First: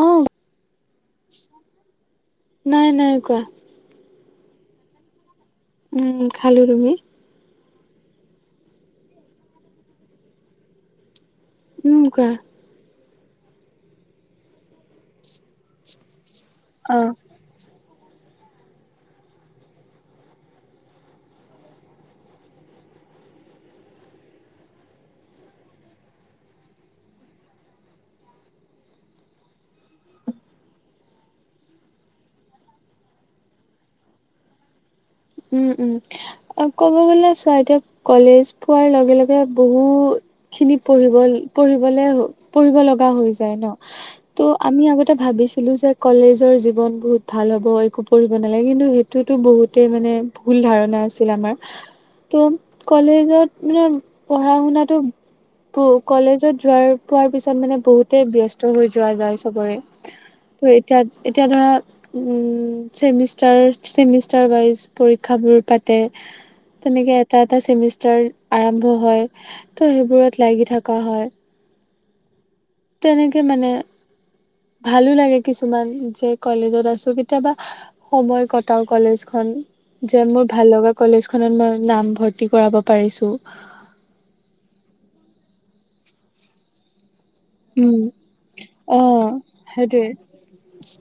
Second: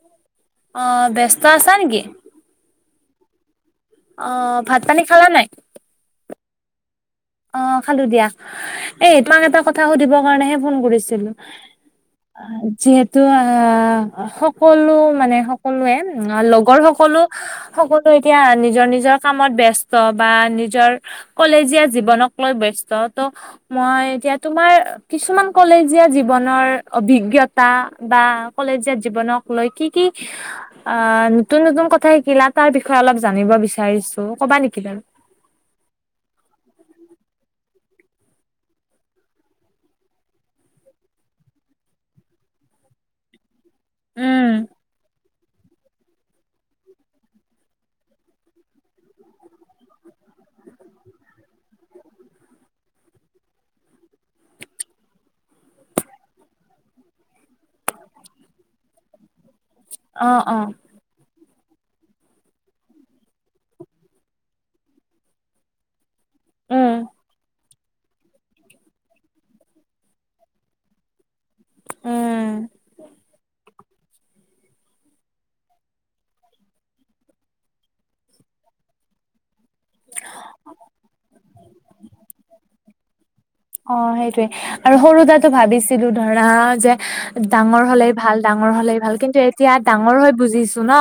অ অ'! ব্যস্ত আছা নেকি? নাই নাই, কোৱা? অ'! ভাত-পানী খালা নাই? উম, খালো মি অ, খালো দিয়া এই তোমাক এটা কথা সুধিবৰ কাৰণেহে ফোন কৰিছিলো। নকা ত অ, সকলো মানে সকলোৱে লগৰ অ সকলো - সকলোৱে এতিয়া নিজৰ নিজৰ কামত ব্যস্ত বা নিজৰ কলেজীয়া জীৱনক লৈ বস্ত ত মই এতিয়া তোমাৰ কিছুমান কলেজীয়া জীৱনৰ অভিজ্ঞতা বা কলেজীয়া জীৱনক লৈ কি-কি অ, নতুন-নতুন কথা শিকিলা তাৰ বিষয়ে অলপ জানিব বিচাৰিছো ক'বা নেকি কিবা? উম-উম অ, ক'ব গ'লে চোৱা এতিয়া কলেজ পোৱাৰ লগে-লগে বহু খিনি পঢ়িব পঢ়িবলে-পঢ় হৈ যাই ন উম আমি আগতে ভাবিছ ছিলো যে কলেজৰ জীৱন বহুত ভাল হ'ব একো পঢ়িব নালাগে কিন্তু সেইটোতো বহুতেই মানে ভুল ধাৰণা আছিল আমাৰ। ত' কলেজত মানে পঢ়া শুনাটো কলেজত যোৱাৰ পোৱাৰ পিছত ত, মানে বহুতে ব্যস্ত হৈ যোৱা যায় চবৰে অ অ ত' এতিয়া এতিয়া ধৰা উম, চেমিষ্টাৰ-চেমিষ্টাৰ ৱাইজ পৰীক্ষাবোৰ পাতে। উম তেনেকে এটা-এটা চেমিছ আৰম্ভ হয়, ত' সেইবোৰত লাগি থকা হয়। উম তেনেকে মানে [inaudible] ভালো লাগে কিছুমান, যে কলেজত আছো কেতিয়াবা, সময় কটাও কলেজখন। যে, মোৰ ভাল লগা কলেজখনত মই, নাম ভৰ্তি কৰাব' পাৰিছো। সেইটোৱে, আৰু হ এ ভাবিছিলো ধৰা, যে ডাঙৰ উম হলেই ভাল, ডাঙৰ হলেই অ ভাল, কিন্তু এতিয়া সেইটোৱে ডাঙৰ হৈ বুজিছো ন'।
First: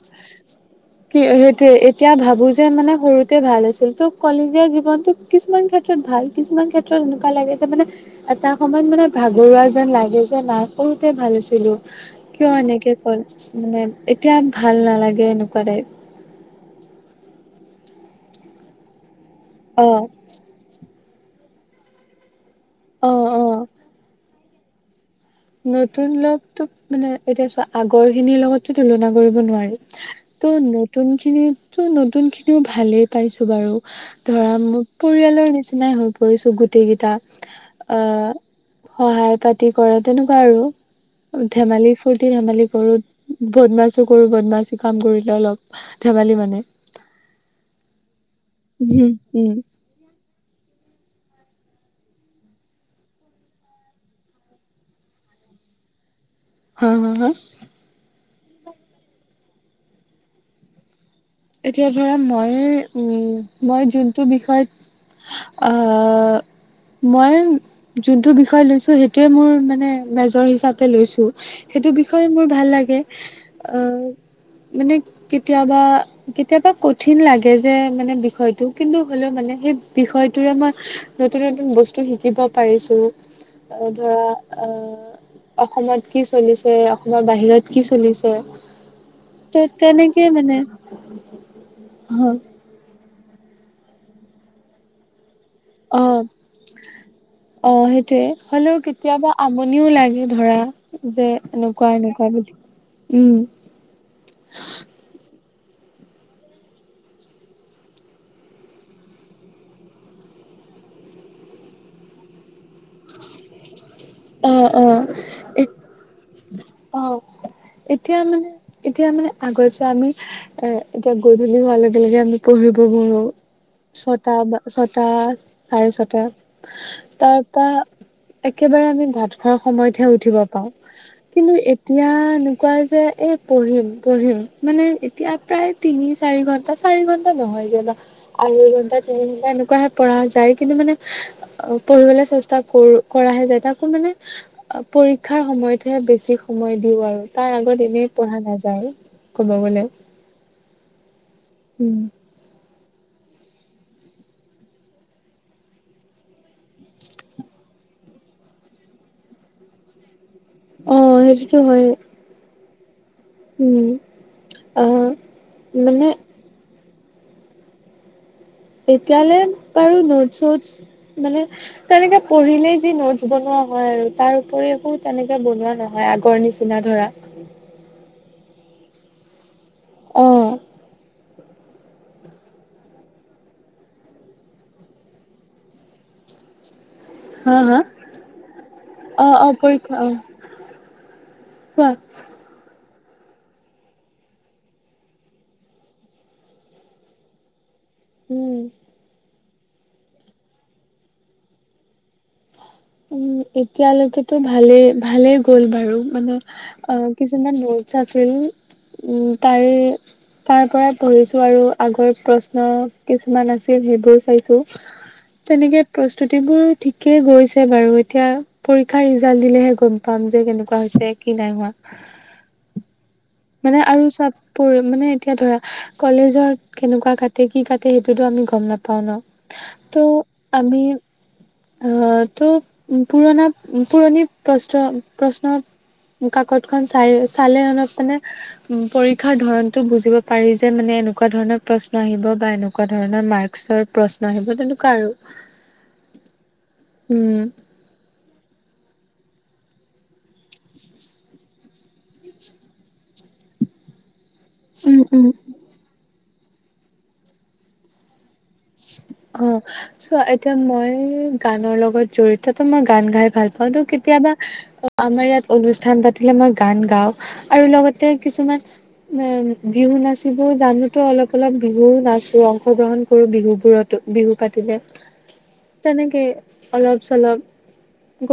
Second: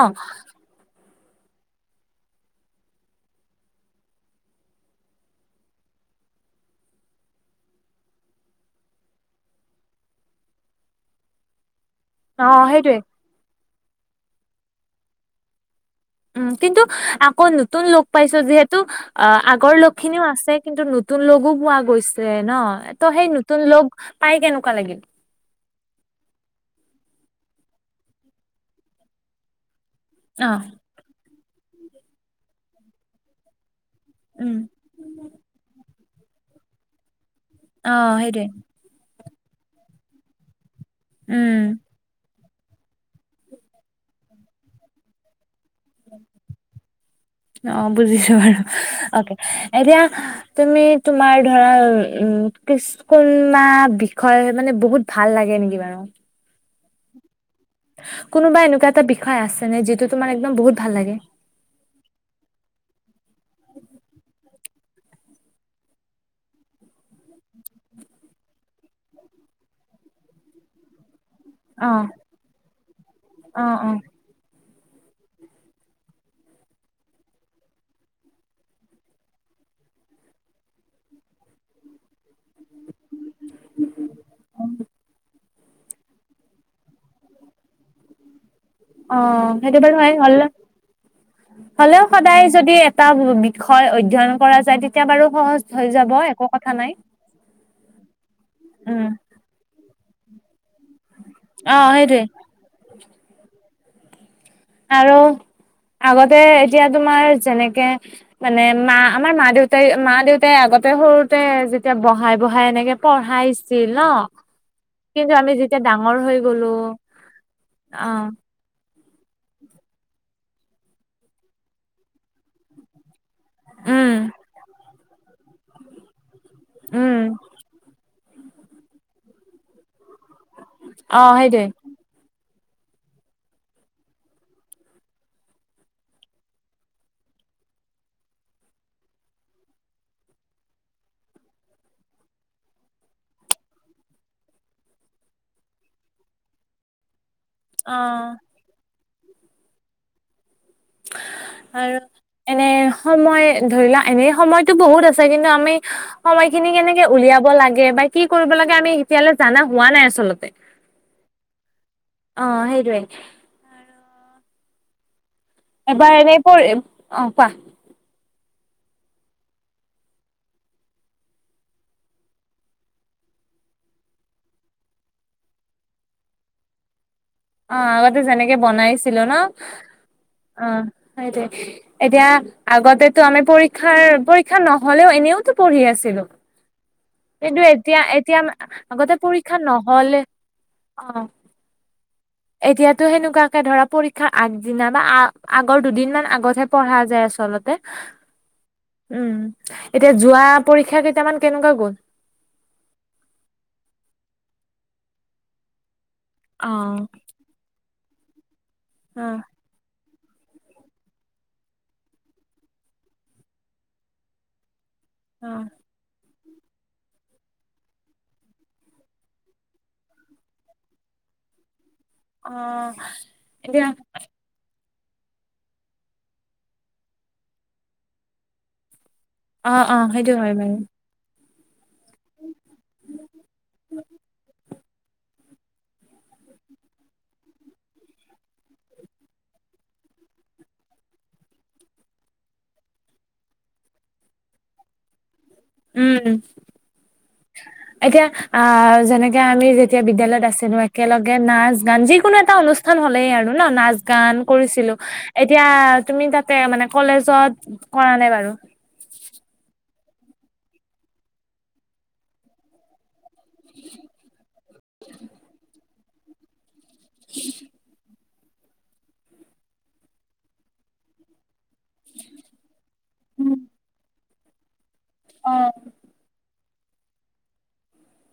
কি সেইটোৱে, এতিয়া ভাবো যে, মানে সৰুতে ভাল আছিল, ত' কলেজীয়া জীৱনতটো কিছুমান ক্ষেত্ৰত ভাল, কিছুমান ক্ষেত্ৰত এনেকুৱা লাগে যে, মানে এটা সময়ত মানে, ভাগৰুৱা যেন লাগে যে, না' সৰুতে ভাল আছি কৈছিলো, অ কিয় সেইটোৱে এনেকে কয়, মানে, এতিয়া ভাল নালাগে এনেকুৱা টাইপ। উম, কিন্তু আকৌ নতুন লগ পাইছো যিহেতু। আ', আগৰ অ লগ খিনিও আছে। কিন্তু নতুন লগো পোৱা গৈছে। ন', অ ত' সেই অ নতুন লগ, পাই কেনেকুৱা লাগিল? নতুন লগতো, মানে এতিয়া চোৱা, আগৰ খিনিৰ লগতো তুলনা কৰিব নোৱাৰি। অ ত' নতুন খিনিত টো, নতুন খিনিও ভালেই পাইছো বাৰু। ধৰা উম মোক পৰিয়ালৰ নিচিনাই হৈ পৰিছো, গোটেই কেইটা। অ', আহ সেইটোৱেই। সহায় পাতি কৰা, তেনেকুৱা আৰু। উম ধেমালি ফূুৰ্তি ধেমালি কৰো, বদমাছো কৰো, বদমাছি কাম কৰিলে অলপ ধেমালি মানে। অ বুজিছো বাৰু উম অকে' উম এতিয়া তুমি, তোমাৰ ধৰা, উম, কিচ কুল না বিষয়ে মানে বহুত ভাল লাগে থাকে নিকি বাৰু হা-হা-হা কোনোবা এনেকুৱা এটা বিষয় আছে নে, যিটো তোমাৰ, একদম বহুত ভাল লাগে। এতিয়া ধৰা মই, উম, মই যোনটো বিষয়ত অ। মই, যোনটো বিষয় লৈছো, সেইটোৱে মোৰ মানে, মেজৰ হিচাপে লৈছো। অ সেইটো বিষয়ে মোৰ ভাল লাগে। অ অ অহ, মানে কেতিয়াবা। কেতিয়াবা কঠিন লাগে যে, মানে বিষয়টো কিন্তু হ'লেও, মানে সেই বিষয়টোৰে মই নতুন-নতুন, বস্তু শিকিব পাৰিছো। ধৰা আহ অসমত কি চলিছে, অসমৰ বাহিৰত কি চলিছে। অ', ত সেইটো বাৰু হয়। তেনেকে হ'ল ন। মানে হ'লেও অ সদায় যদি, এটা বিষয় অধ্যয়ন কৰা যায় তেতিয়া বাৰু সহজ। হৈ যাব অ', একো কথা নাই অ', সেইটোৱে, হ'লেও উম কেতিয়াবা আমনিও লাগে। ধৰা, যে অ সেইটোৱে এনেকুৱা-এনেকুৱা বুলি উম। আৰু। আগতে, এতিয়া তোমাৰ যেনেকে মানে মা, আমাৰ মা দেউতাই, মা দেউতাই আগত। আগতে, সৰুতে যেতিয়া বহাই-বহাই, এনেকে পঢ়াই চি [unintelligible] ন', অ কিন্তু আমি অ যেতিয়া ডাঙৰ হৈ গলো। অ', অ এতিয়া মানে। এতিয়া মানে আগত যে, আমি এ-এতিয়া গধূলি হোৱাৰ লগে লগে আমি পঢ়িব বঢ়ো। উম ছটা বা ছটা, চাৰে ছটা উম তাৰপা। একেবাৰে আমি ভাত খোৱাৰ সময়তহে উঠিব পাওঁ। অ কিন্তু সেইটোৱে এতিয়া কোৱা যে, এ পঢ়িম-পঢ়িম, মানে এতিয়া প্ৰায় তিনি চাৰি ঘন্টা, চাৰি ঘন্টা নহয়। আঢ়ৈ ঘণ্টা, তিনি ঘন্টা এনেকুৱাহে পঢ়া যায়, কিন্তু মানে, পঢ়িবলৈ চেষ্টা কৰো কৰাহে যায় তাকো মানে পৰীক্ষাৰ সময়তহে বেছি সময় দিওঁ আৰু। তাৰ আগত অ এনেই পঢ়া নাযায় ক'ব গলে। উম, আৰু এনে সময় ধৰি লোৱা এনে সময়তো বহুত আছে কিন্তু আমি সময়খিনি কেনেকে উলিয়াব লাগে বা কি কৰিব লাগে আমি এতিয়ালে জানা হোৱা নাই আচলতে। অ সেইটোতো হয়ে। অ সেইটোৱেই। উম আহ। মানে এবাৰ এনেই বোৰ অহ কোৱা। এতিয়ালে বাৰু নোট চোটচ মানে তেনেকে পঢ়িলে যি নোটছ বনোৱা। হয় আৰু তাৰ উপৰি একো তেনেকে বনোৱা নহয় আগৰ নিচিনা ধৰা। ছিলো ন অ', অহ। সেইটোৱে এতিয়া আগততো আমি পৰীক্ষাৰ পৰীক্ষা নহলেও এনেওতো পঢ়ি আছিলো। হা কিন্তু হা এতিয়া, এতিয়া আগতে অ', অ', পৰীক্ষা নহ'লে অ', অ'। কোৱা। এতিয়াতো সেনেকুৱাকে ধৰা পৰীক্ষাৰ আগদিনা বা আ, আগৰ দুদিন মান আগতহে পঢ়া যায় আচলতে। উম। উম, এতিয়া, যোৱা পৰীক্ষা কেইটামান কেনেকুৱা গ'ল? উম এতিয়ালৈকেটো ভালেই, ভালে গ'ল বাৰু। মানে অ', কিছুমান নোটচ আছিল উম, অ', তাৰে তাৰ পৰাই পঢ়িছো আৰু, আগৰ প্ৰশ্ন কিছুমান আছিল, সেইবোৰ চাইছোঁ। অ', তেনেকে প্ৰস্তুতিবোৰ ঠিকে গৈছে। [unintelligible] বাৰু এতিয়া পৰীক্ষাৰ ৰিজাল্ট দিলেহে গম পাম যে কেনেকুৱা হৈছে কি নাই হোৱা। অ' মানে এতিয়া আৰু চাত পৰি মানে এতিয়া ধৰা কলেজত কেনেকুৱা কাটে কি কাটে সেইটোতো আমি গম নাপাও ন। অ অ সেইটো হয় বাৰু। অহ ত পুৰণা পুৰণি প্ৰশ্ন প্ৰশ্ন। কাকত খন চাই চালে অলপ মানে উম পৰীক্ষাৰ ধৰনতটো বুজিব পাৰি যে মানে। এনেকুৱা ধৰণৰ প্ৰশ্ন আহিব, বা এনেকুৱা ধৰণৰ মাৰ্কচৰ প্ৰশ্ন আহিব, তেনেকুৱা আৰু। উম, উম এতিয়া আহ, যেনেকে আমি যেতিয়া বিদ্য়ালয়ত আছিলো, একেলগে নাচ, গান যিকোনো এটা অনুষ্ঠান হ'লেই আৰু ন', নাচ গান। কৰিছিলো, উম উম এতিয়া তুমি তাতে মানে কলেজত কৰা নাই বাৰু। অ', চোৱা এতিয়া মই গানৰ লগত জড়িত মই গান গাই ভাল প হয়তো কেতিয়াবা, আমাৰ ইয়াত অনুষ্ঠান পাতিলে মই গান গাওঁ, আৰু লগতে কিছুমান উম, বিহু নাচিব জানোতো, অলপ অলপ বিহু নাচো অংশগ্ৰহণ কৰোঁ উম, বিহুত। বিহু পাতিলে, অ তেনেকে অলপ-চলপ।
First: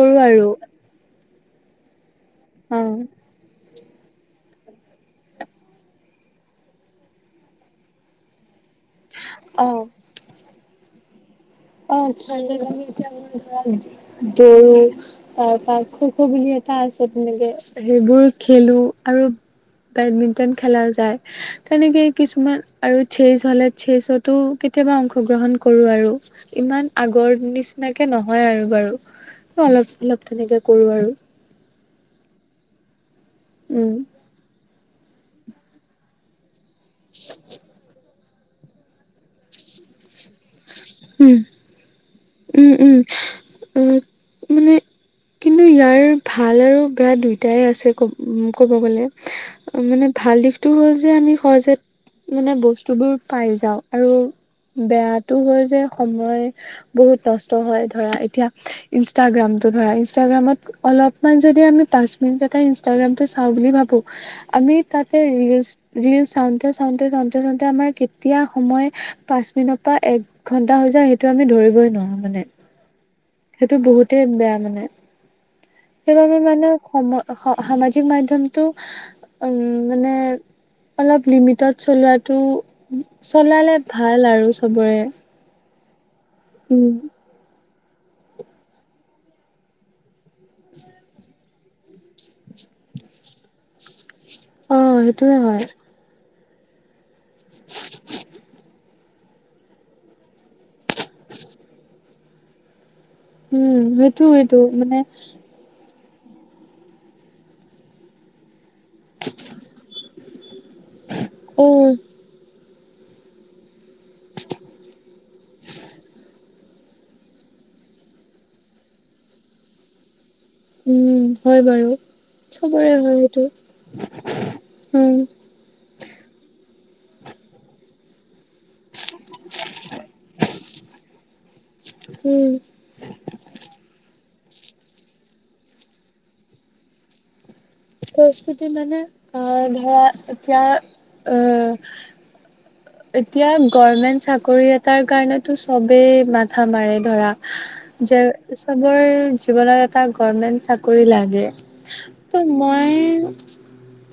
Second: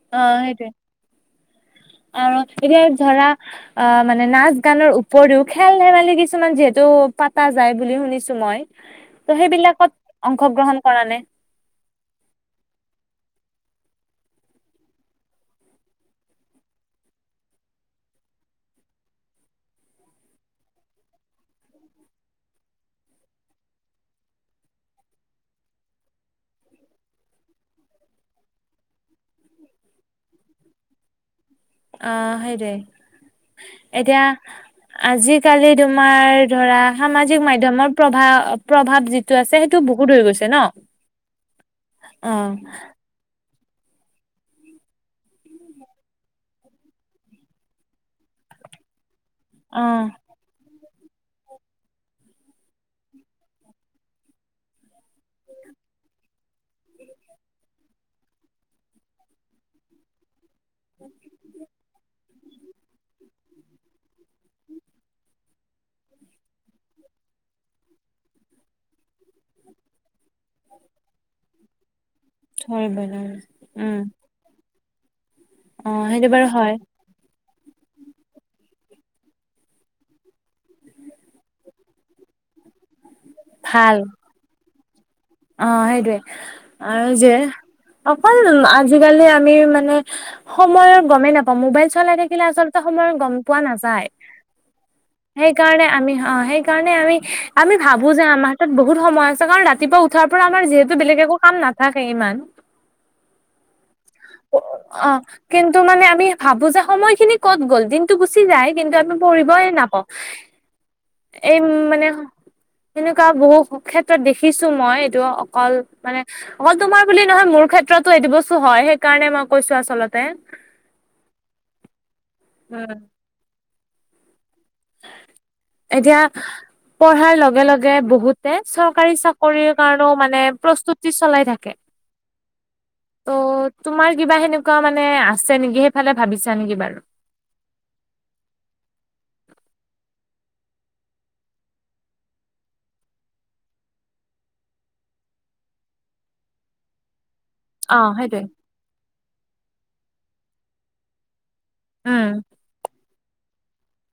কৰো অ আৰু। সেইটোয়ে আৰু এতিয়া অ ধৰা অ', মানে নাচ গানৰ উপৰিও, খেল-ধেমালি কিছুমান যিহেতু পতা যায় বুলি শুনিছোঁ মই। ত' অ সেইবিলাকত অংশগ্ৰহণ কৰা নে? অ', ঠাডা গাম আাৰ দৰু ত পাৰ খ খব আ [unintelligible] এটা আছে, তেনেকে সেইবোৰ খেলো, আৰু বেডমিন্টন খেলা যায়, তেনেকে কিছুমান আৰু চেচ হ'লে চেচতো কেতিয়াবা অংশগ্ৰহণ কৰো আৰু, ইমান আগৰ নিচিনাকে নহয় আৰু বাৰু। অলপ অলপ তেনেকে কৰো আৰু। অ' উম। সেইটোৱেইে এতিয়া আজিকালি তোমাৰ ধৰা সামাজিক মাধ্যমৰ প্ৰভাৱ প্ৰভাৱ যিটো আছে সেইটো বহুত হৈ গৈছে ন? উম, উম, উম। মানে উম কিন্তু ইয়াৰ ভাল আৰু বেয়া দুইটাই আছে ক'ব ক'ব গ'লে। অ মানে ভাল দিশটো হ'ল যে আমি সহজেত মানে বস্তু বোৰ পাই যাওঁ। আৰু বেয়াটো হয় যে সময় বহুত নষ্ট হয়, ধৰা এতিয়া ইনষ্টাগ্ৰামটো ধৰা ইনষ্টাগ্ৰামত অলপমান যদি আমি পা নিটটে ইনষ্টগ্ৰামটো চাওঁ বুলি ভাবো, আমি তাতে ৰিল চাওতে চাওতে চাওঁতে চাওসতে আমাৰ কেতিয়া সময় পাঁচ মিনিটৰ পৰা এক ঘণ্টা হৈ যায় সেইটো আমি ধৰিবই নোৱাৰো। মানে হয় বন সেইটো বহুতেই বেয়া মানে, অ সেইটো সেইবাবে বাৰু মানে হয় সময় সামাজিক মাধ্যমটো উম মানে অলপ লিমিটত চলোৱাটো চলালে ভাল আৰু চবৰে অ সেইটোৱে উম আৰু যে অকল আজিকালি আমি মানে সময় গমেই নাপাওঁ, মোবাইল চলাই থাকিলে আচলতে সময় গম পোৱা নাযায়। অ সেইটোয়ে হয় সেইকাৰণে আমি অ সেই সেই কাৰণে আমি, আমি ভাবো যে আমাৰ হাতাত বহুত সময় আছে। কাৰণ ৰাতিপুৱা উ তাৰ পৰা আমাৰ যিহেতু বেলেগ একো কাম নাথাকে ইমান, উম সেইটো সেইটো মানে অ। কিন্তু মানে আমি ভাবো যে সময়খিনি ক'ত গ'ল, দিনটো গুচি যায় কিন্তু আমি পঢ়িবই নাপাওঁ। এই অ মানে সনেকুৱা বহু ক্ষেত্ৰত দেখিছো মই। টো অকল মানে অকল তোমাৰ বুলি নহয় মোৰ ক্ষেত্ৰতো এইটো বস্তু হয়, সেইকাৰণে মই কৈছো আচলতে উম, হয় বাৰু চবৰে উম হয় সেইটো। উম এতিয়া পঢ়াৰ লগে লগে বহুতে চব চৰকাৰী চাকৰিৰ কাৰণেও মানে প্ৰস্তুতি চলাই থাকে। উম অ' তোমাৰ কিবা সেনেকুৱা মানে আছে নেকি সেইফালে ভাবিছা নেকি বাৰু? প্ৰস্তুতি মানে আহ ধৰা এতিয়া আহ এতিয়া গৰ্মেন্ত চাকৰি এটাৰ কাৰণেতো চবেই মাথা মাৰে ধৰা, অ যে সেইটোৱে চবৰ জীৱনত এটা গভৰ্মেন্ট চাকৰি লাগে। উম ত মই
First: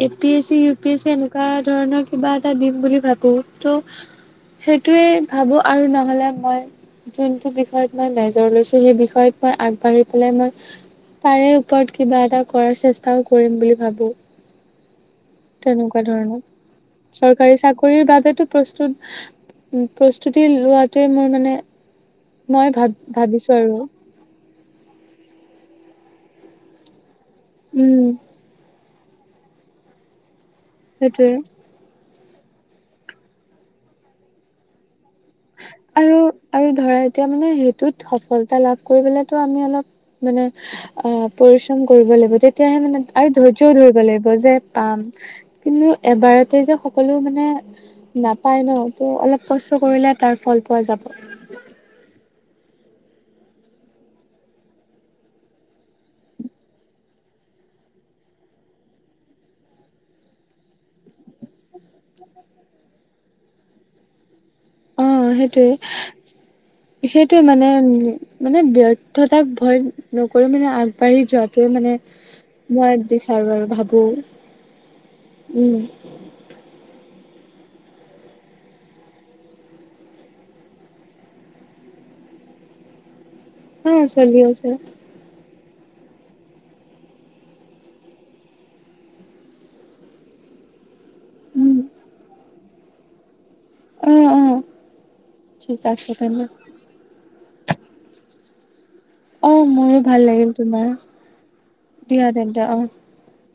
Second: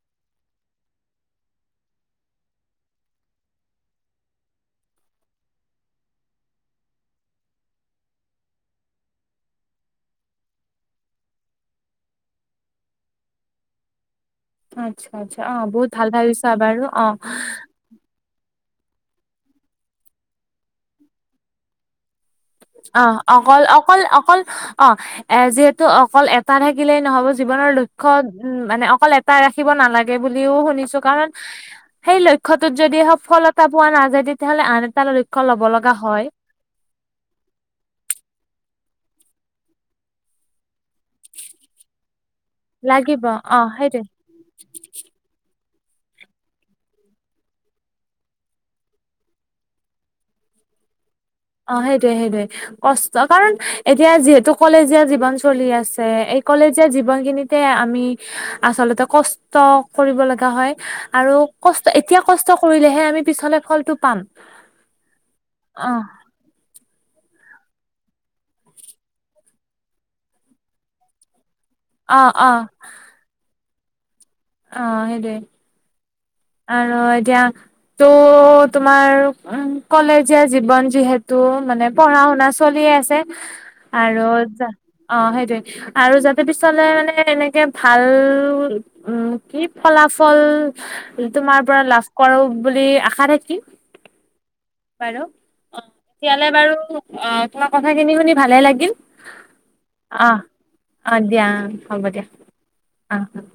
A P S C U P S C এনেকুৱা ধৰণৰ কিবা এটা দিম বুলি ভাবো। ত' সেইটোৱে ভাবো আৰু নহলে মই যোনটো বিষয়ত মই মেজৰ লৈছো সেই বিষয়ত মই আগবাঢ়ি পেলাই মই তাৰে ওপৰত কিবা এটা কৰাৰ চেষ্টাও কৰিম বুলি ভাবো আচ্ছা আচ্ছা অ বহুত তেনেকুৱা ভাল ধৰণৰ। ভাবিছা বাৰু অ চৰকাৰী চাকৰিৰ বাবে প্ৰস্তুত, প্ৰস্তুতি লোৱাটোৱে মোৰ মানে মই ভাব অ ভাবিছো অকল আৰু অকল অকল অ এ যিহেতু অকল এটা থাকিলেই নহব জীৱনৰ উম লক্ষ্য উম মানে অকল এটাই ৰাখিব নালাগে বুলি ও শুনিছো। কাৰণ সেইটোৱে সেই লক্ষ্যটোত যদি সফলতা পোৱা নাযায়, তেতিয়াহ'লে আন এটা লক্ষ্য ল'ব লগা আৰু হয়। আৰু ধৰা এতিয়া মানে সেই তত সফলতা লাভ কৰিবো আমি অলপ মানে অ পৰিশ্ৰম কৰিব লাগিব। তেতিয়াহে মানে লাগিব আৰু অ', ধৈৰ্যও ধৰিব সেইটোৱে লাগিব যে পাম, কিন্তু এবাৰতে যে সকলো মানে নাপায় ন, ত অলপ কষ্ট কৰিলে তাৰ ফল পোৱা যাব। অ', সেইটোৱে সেইটোৱে কষ্ট কাৰণ এতিয়া যিহেতু কলেজীয়া জীৱন চলি আছে। এই কলেজীয়া জীৱন খিনিতে আমি আচলতে কষ্ট কৰিব লগা হয়। আৰু ক এতিয়া কষ্ট কৰি কৰিলে হে আমি পিছলে ফলটো পাম। অ। সেইটোৱে, অ', সেইটোৱে মানে তেৱে মানে অ', অ'। মই বিচাৰো আৰু ভাবো অ সেইটোৱে উম আৰু এতিয়া ত' তোমাৰ উ কলেজীয়া জীৱন যিহেতু মানে পঢ়া শুনা চলিয়ে আছে। অ আৰু চলি জা আছে সেইটোয়ে আৰু যাতে পিছলে মানে এনেকে ভাল উম কি ফলাফল তোমাৰ উম পৰা লাভ কৰো বুলি আশা থাকিল। উম, উম। বাৰু অ তেতিয়লে বাৰু অ তোমাৰ কথাখিনি শুনি ভালে লাগিল। অ মোৰো ভাল লাগিল তোমাৰ অ'অ' দিয়া। হ'ব দিয়া। তেন্তে অ অ'